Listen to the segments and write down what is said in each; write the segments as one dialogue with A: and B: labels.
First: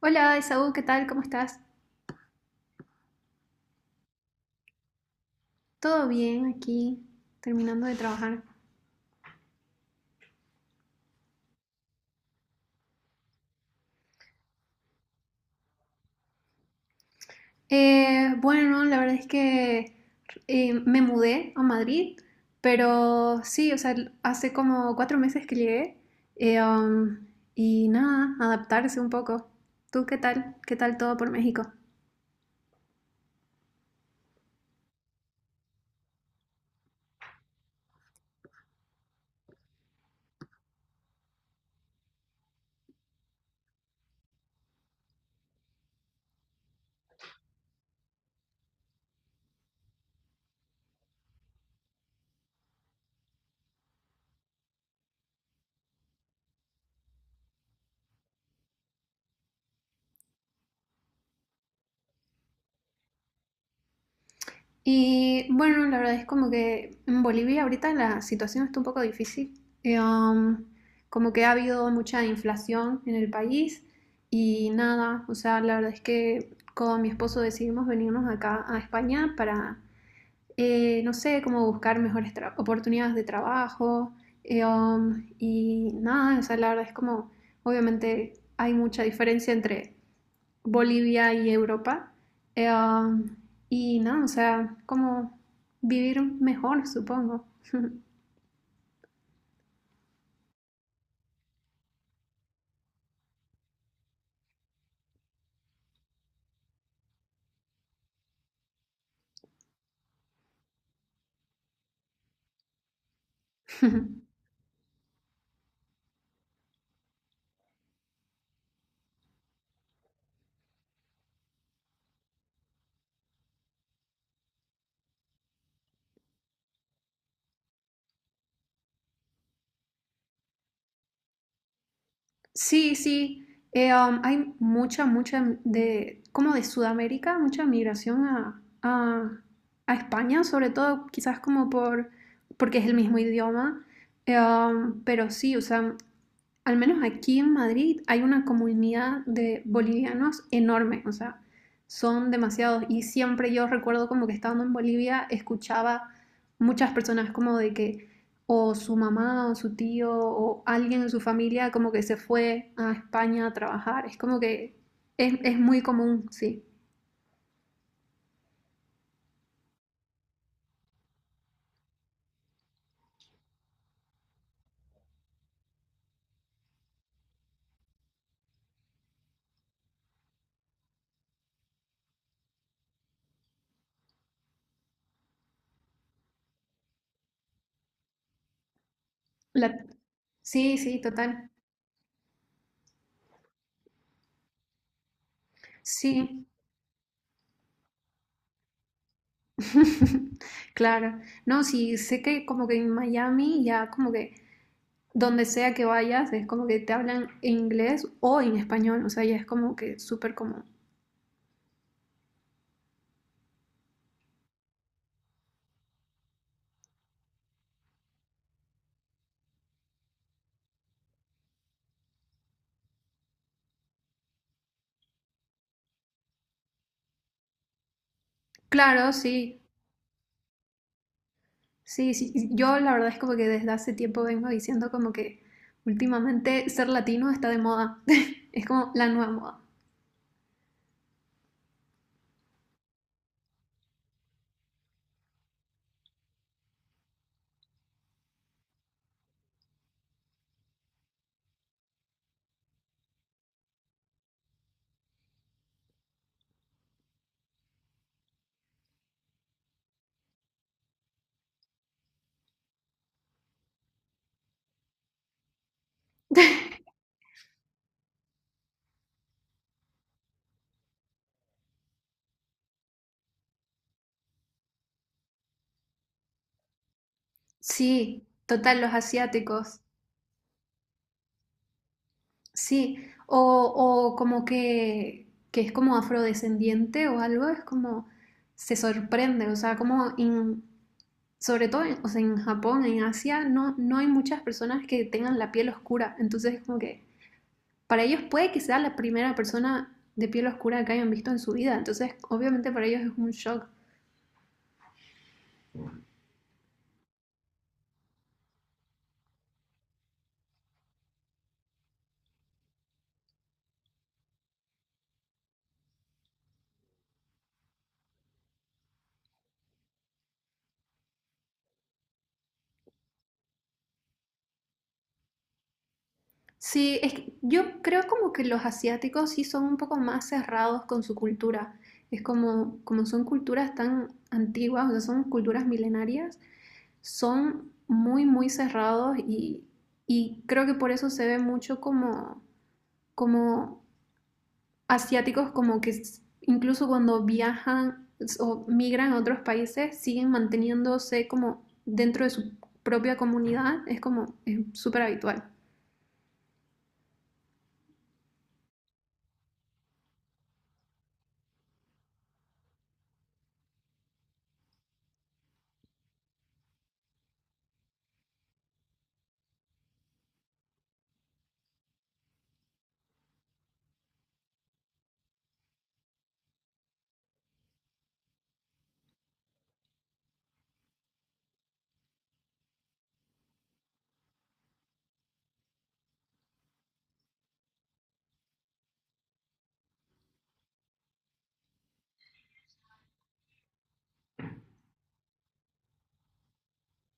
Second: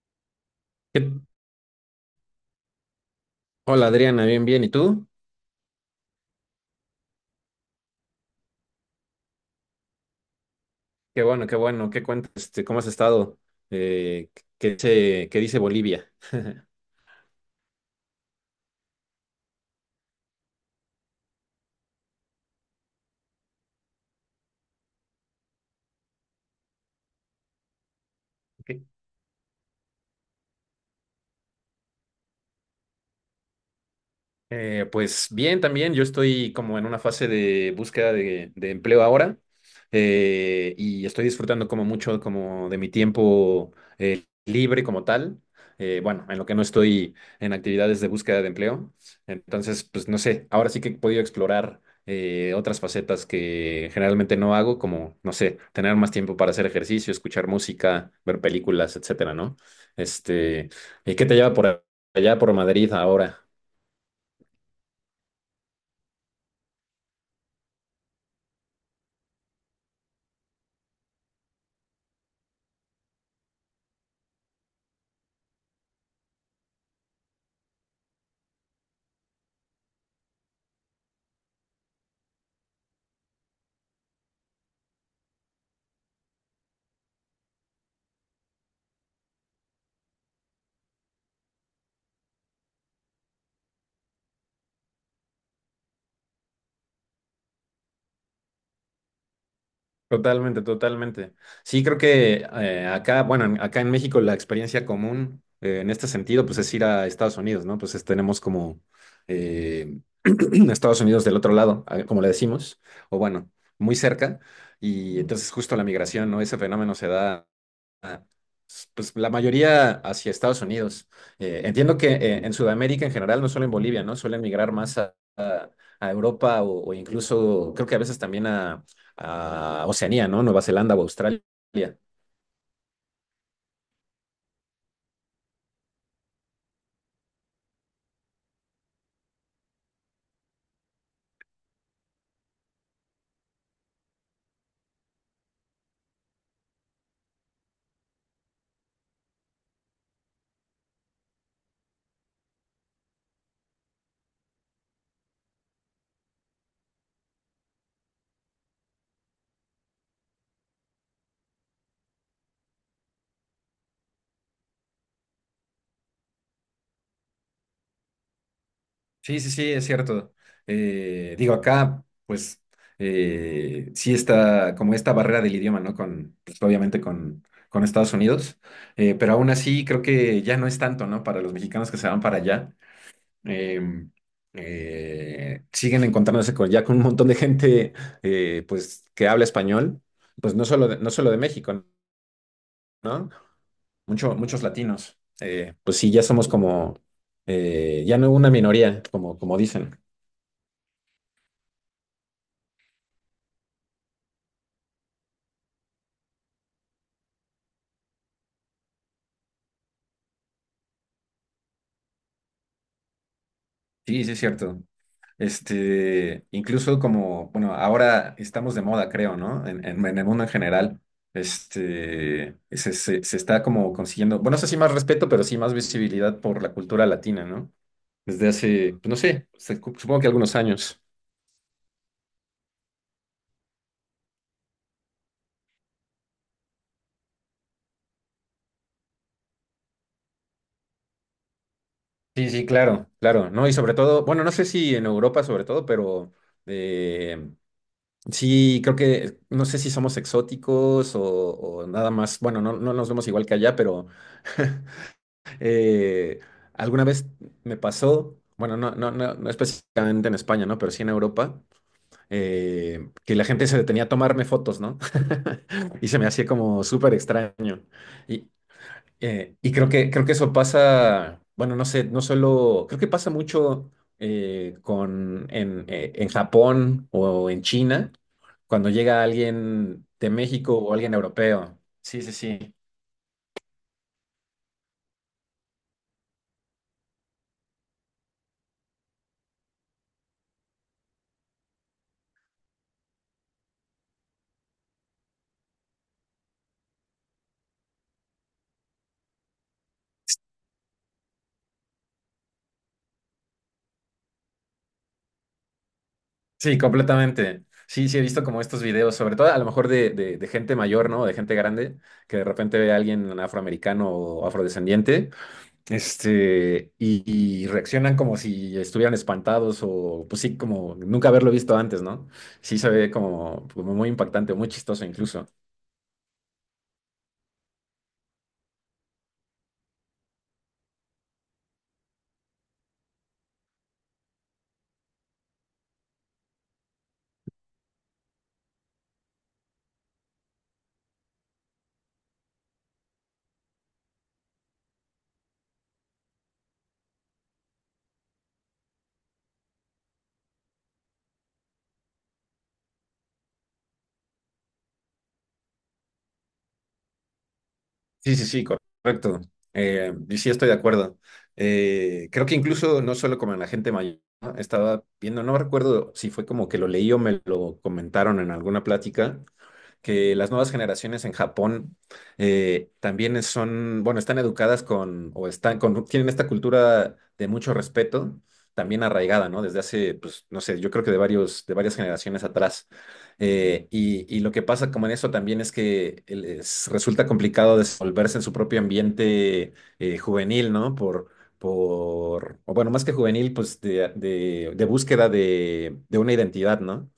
A: Hola, Esaú, ¿qué tal?
B: ¿Qué-
A: ¿Cómo estás?
B: Hola Adriana, bien, bien. ¿Y tú?
A: ¿Todo bien aquí? Terminando de trabajar.
B: Qué bueno, qué bueno. ¿Qué cuentas? ¿Cómo has estado? Eh, ¿qué dice Bolivia?
A: Bueno, la verdad es que me mudé a Madrid, pero sí, o sea, hace como 4 meses que llegué eh, um, y nada,
B: Ok.
A: adaptarse un poco. ¿Tú qué tal? ¿Qué tal todo por México?
B: Pues bien, también yo estoy como en una fase de búsqueda de empleo ahora, y estoy disfrutando como mucho como de mi tiempo, libre como tal. Bueno, en lo que no estoy en actividades de búsqueda de empleo. Entonces, pues no sé, ahora sí que he podido explorar otras facetas que generalmente no hago, como, no sé, tener más tiempo para hacer ejercicio, escuchar música, ver películas, etcétera, ¿no? Este, ¿Y qué te lleva por allá, por Madrid ahora?
A: Y bueno, la verdad es como que en Bolivia ahorita la situación está un poco difícil. Eh, um, Como que ha habido mucha inflación en el país y nada, o sea, la verdad es que con mi esposo decidimos venirnos acá a España para, no sé, como buscar mejores oportunidades de trabajo. Y nada, o sea, la verdad es como, obviamente hay mucha diferencia entre Bolivia y Europa. Eh, um, y no, o sea, como vivir mejor, supongo.
B: Totalmente, totalmente. Sí, creo que acá, bueno, acá en México la experiencia común, en este sentido, pues es ir a Estados Unidos, ¿no? Tenemos como, eh, Estados Unidos del otro lado, como le decimos, o bueno, muy cerca, y entonces justo la migración, ¿no? Ese fenómeno se da pues la mayoría hacia Estados Unidos. Entiendo que en Sudamérica en general, no solo en Bolivia, ¿no? Suelen migrar más a Europa o incluso creo que a veces también a Oceanía, ¿no? Nueva Zelanda o Australia.
A: Sí, sí. Hay mucha, como de Sudamérica, mucha migración a España, sobre todo quizás como porque es el mismo idioma. Pero sí, o sea, al menos aquí en Madrid, hay una comunidad de bolivianos enorme, o sea, son demasiados. Y siempre yo recuerdo como que estando en Bolivia escuchaba muchas personas como de que o su mamá o su tío o alguien en su familia como que se fue a España a trabajar. Es como que es muy común, sí.
B: Sí, sí, sí, es cierto. Digo, acá, pues, sí está como esta barrera del idioma, ¿no? Con, pues, obviamente con Estados Unidos. Pero aún así creo que ya no es tanto, ¿no? Para los mexicanos que se van para allá. eh, Siguen encontrándose con, ya con un montón de gente, pues, que habla
A: La-
B: español, pues no
A: Sí,
B: solo de,
A: sí,
B: no solo de
A: total.
B: México, ¿no? Muchos latinos. Pues sí, ya
A: Sí.
B: somos como, ya no una minoría, como, como dicen.
A: Claro. No, sí, sé que como que en Miami ya como que donde sea que vayas, es como que te hablan en inglés o en español, o sea, ya es como que súper común.
B: Sí, sí, es cierto. Incluso como, bueno, ahora estamos de moda, creo, ¿no? En, en el mundo en general. Se está como consiguiendo, bueno, no sé si más respeto, pero sí más visibilidad por la cultura latina, ¿no? Desde hace, pues,
A: Claro,
B: no sé,
A: sí,
B: supongo que algunos años.
A: sí, sí, yo la verdad es como que desde hace tiempo vengo diciendo como que últimamente ser latino está de moda, es como la nueva moda.
B: Sí, sí, claro, claro, ¿no? Y sobre todo, bueno, no sé si en Europa sobre todo, pero eh, sí, creo que, no sé si somos exóticos o nada más, bueno, no, no nos vemos igual que allá, pero eh, alguna vez me pasó, bueno, no, no, no, no específicamente en España, ¿no? Pero sí en Europa, que la gente se detenía a tomarme fotos, ¿no? Y se me hacía como súper extraño. Y, y creo que eso pasa, bueno, no sé, no solo, creo que pasa mucho con, en Japón o en China,
A: Sí, total,
B: cuando
A: los
B: llega
A: asiáticos,
B: alguien de México o alguien europeo. Sí, sí, sí.
A: sí, o, o como que es como afrodescendiente o algo, es como se sorprende, o sea, sobre todo, o sea, en Japón, en Asia, no hay muchas personas que tengan la piel oscura. Entonces, es como que para ellos puede que sea la primera persona de piel oscura que hayan visto en su vida. Entonces, obviamente para ellos es un shock.
B: Sí, completamente. Sí, sí, he visto como estos videos, sobre todo a lo mejor de gente mayor, ¿no? De gente grande, que de repente ve a alguien afroamericano o afrodescendiente. Y, y reaccionan como si estuvieran espantados o pues sí, como nunca haberlo visto antes, ¿no? Sí se ve como, como muy impactante, muy chistoso incluso.
A: Sí, es que yo creo como que los asiáticos sí son un poco más cerrados con su cultura. Es como, como son culturas tan antiguas, o sea, son culturas milenarias, son muy cerrados y creo que por eso se ve mucho como, como asiáticos como que incluso cuando viajan o migran a otros países siguen manteniéndose como dentro de su propia comunidad, es como es súper habitual.
B: Sí, sí, sí, correcto. Y sí estoy de acuerdo. Creo que incluso no solo como en la gente mayor, ¿no? Estaba viendo, no recuerdo si fue como que lo leí o me lo comentaron en alguna plática, que las nuevas generaciones en Japón también son, bueno, están educadas con, o están con, tienen esta cultura de mucho respeto, también arraigada, ¿no? Desde hace, pues, no sé, yo creo que de varios, de varias generaciones atrás. Y, y lo que pasa como en eso también es que les resulta complicado desenvolverse en su propio ambiente juvenil, ¿no? Por, o bueno, más que juvenil, pues de, de búsqueda de una identidad, ¿no?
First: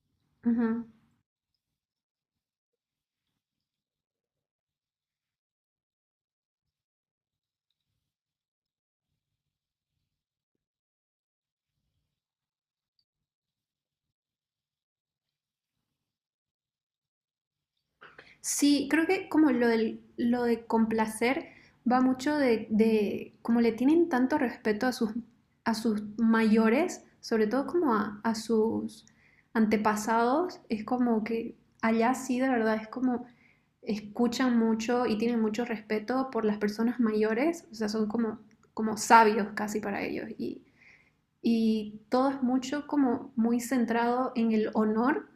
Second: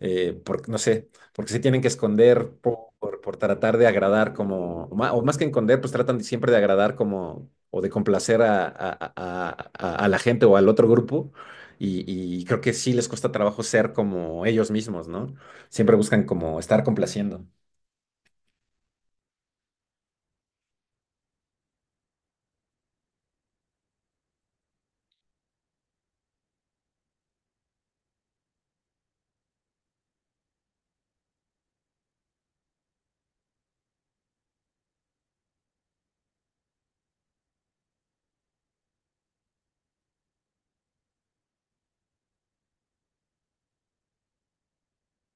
B: No
A: Ujú.
B: sé, porque se tienen que esconder por tratar de agradar como, o o más que esconder, pues tratan siempre de agradar como, o de complacer a la gente o al otro grupo. Y, y creo que sí les cuesta trabajo ser como ellos mismos, ¿no? Siempre buscan como estar complaciendo.
A: Sí, creo que como lo de complacer va mucho de como le tienen tanto respeto a sus mayores, sobre todo como a sus antepasados, es como que allá sí de verdad es como escuchan mucho y tienen mucho respeto por las personas mayores, o sea, son como, como sabios casi para ellos y todo es mucho como muy centrado en el honor,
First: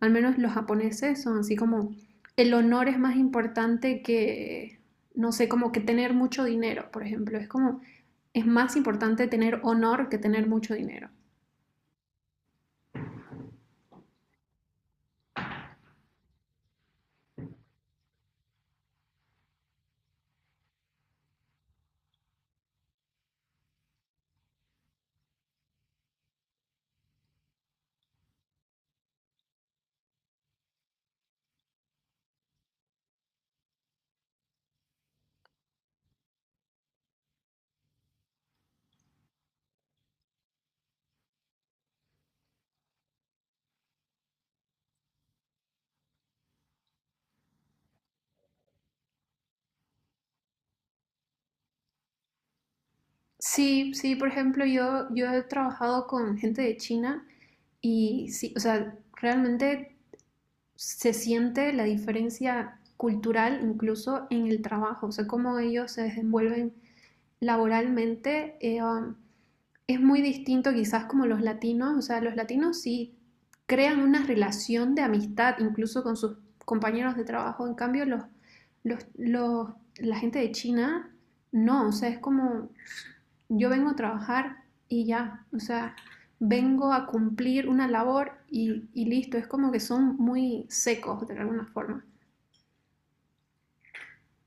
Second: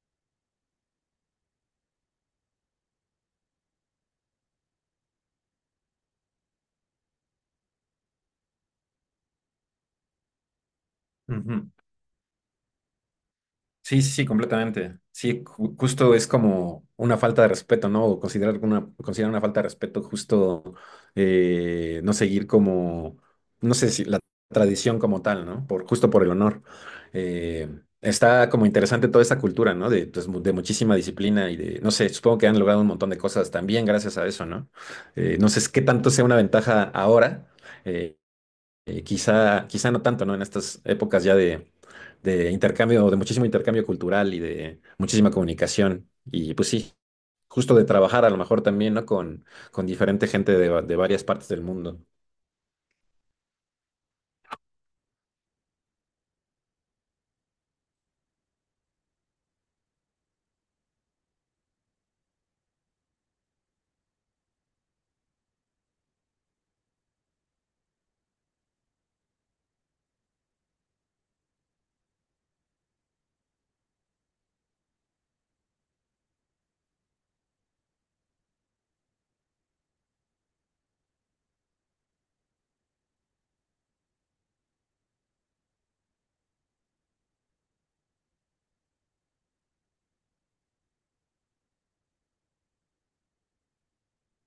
A: al menos los japoneses son así como el honor es más importante que, no sé, como que tener mucho dinero, por ejemplo, es como es más importante tener honor que tener mucho dinero.
B: Ujú. Sí, sí, sí, completamente. Sí, justo es como una falta de respeto, ¿no? O considerar una falta de respeto justo, no seguir como, no sé si la tradición como tal, ¿no? Por, justo por el honor. Eh, Está como interesante toda esta cultura, ¿no? De, pues, de muchísima disciplina y de, no sé, supongo que han logrado un montón de cosas también gracias a eso, ¿no? No sé es qué tanto sea una ventaja ahora. eh, Quizá, quizá no tanto, ¿no? En estas épocas ya de intercambio, de muchísimo intercambio cultural y de muchísima comunicación. Y pues sí, justo de trabajar a lo mejor también, ¿no? Con diferente gente de, de varias partes del mundo.
A: Sí, sí, por ejemplo, yo he trabajado con gente de China y sí, o sea, realmente se siente la diferencia cultural incluso en el trabajo, o sea, cómo ellos se desenvuelven laboralmente es muy distinto quizás como los latinos, o sea, los latinos sí crean una relación de amistad incluso con sus compañeros de trabajo, en cambio los la gente de China no, o sea, es como yo vengo a trabajar y ya, o sea, vengo a cumplir una labor y listo, es como que son muy secos de alguna forma.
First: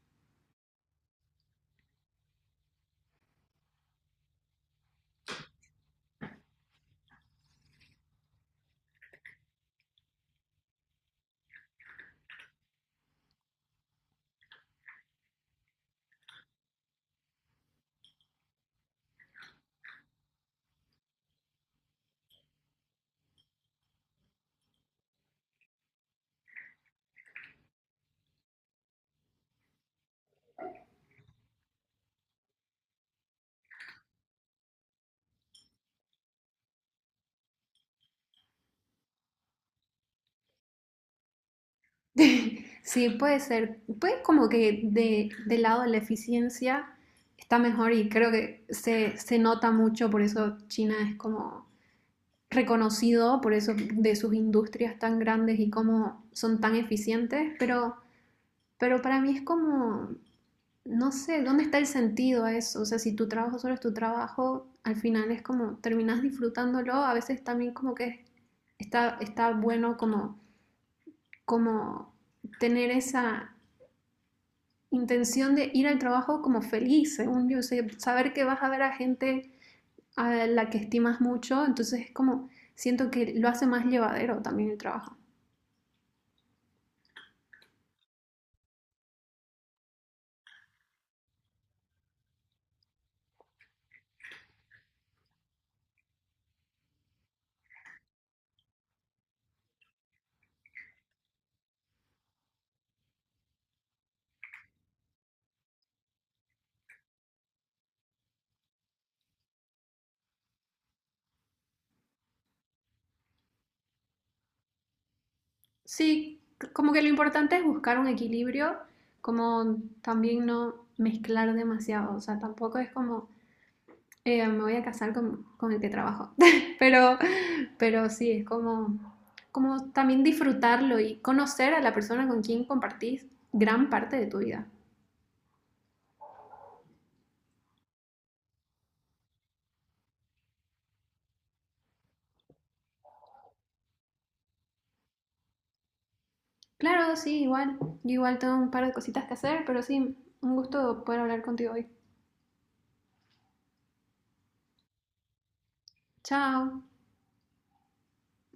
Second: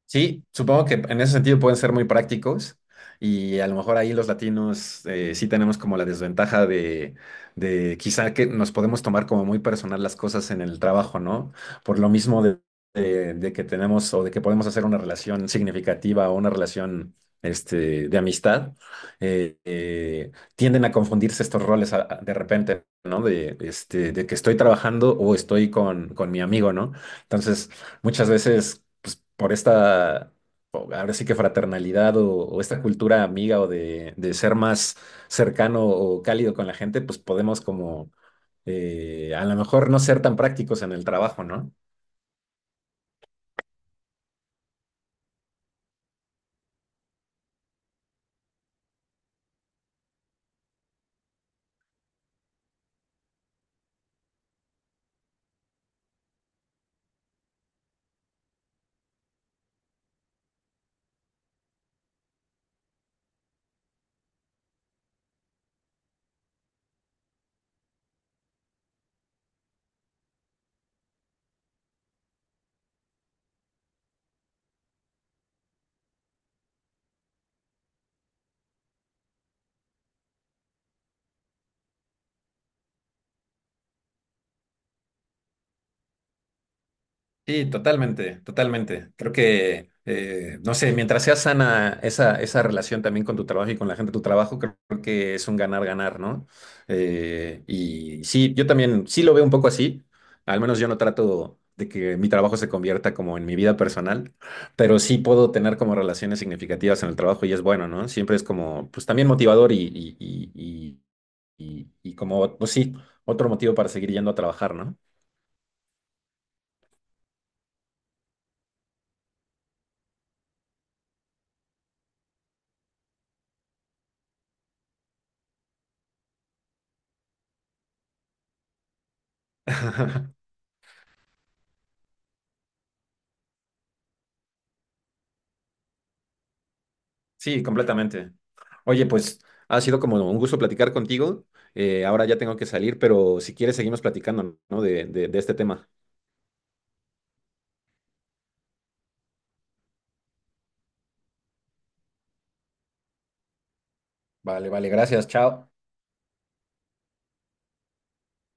B: Sí, supongo que en ese sentido pueden ser muy prácticos y a lo mejor ahí los latinos, sí tenemos como la desventaja de- quizá que nos podemos tomar como muy personal las cosas en el trabajo, ¿no? Por lo mismo de, de que tenemos o de que podemos hacer una relación significativa o una relación, de amistad. eh, eh, Tienden a confundirse estos roles de repente, ¿no? De, este, de que estoy trabajando o estoy con mi amigo, ¿no? Entonces muchas veces, pues por esta, ahora sí que fraternalidad o esta cultura amiga o de ser más cercano o cálido con la gente, pues podemos como, a lo mejor no ser tan prácticos en el trabajo, ¿no?
A: Sí, puede ser. Puede como que de, del lado de la eficiencia está mejor y creo que se nota mucho, por eso China es como reconocido, por eso de sus industrias tan grandes y cómo son tan eficientes, pero para mí es como, no sé, ¿dónde está el sentido a eso? O sea, si tu trabajo solo es tu trabajo, al final es como terminas disfrutándolo, a veces también como que está bueno como, como tener esa intención de ir al trabajo como feliz, según yo, o sea, saber que vas a ver a gente a la que estimas mucho, entonces es como, siento que lo hace más llevadero también el trabajo.
B: Sí, totalmente, totalmente. Creo que, no sé, mientras sea sana esa, esa relación también con tu trabajo y con la gente de tu trabajo, creo que es un ganar-ganar, ¿no? Y sí, yo también sí lo veo un poco así. Al menos yo no trato de que mi trabajo se convierta como en mi vida personal, pero sí puedo tener como relaciones significativas en el trabajo y es bueno, ¿no? Siempre es como, pues también motivador y como, pues sí, otro motivo para seguir yendo a trabajar, ¿no?
A: Sí, como que lo importante es buscar un equilibrio, como también no mezclar demasiado, o sea, tampoco es como, me voy a casar con el que trabajo, pero, pero sí, es como, como también disfrutarlo y conocer a la persona con quien compartís gran parte de tu vida.
B: Sí, completamente. Oye, pues ha sido como un gusto platicar contigo. Ahora ya tengo que salir, pero si quieres seguimos platicando, ¿no? De este tema.
A: Claro, sí, igual. Yo igual tengo un par de cositas que hacer, pero sí, un gusto poder hablar contigo hoy.
B: Vale, vale, gracias, chao.
A: Chao.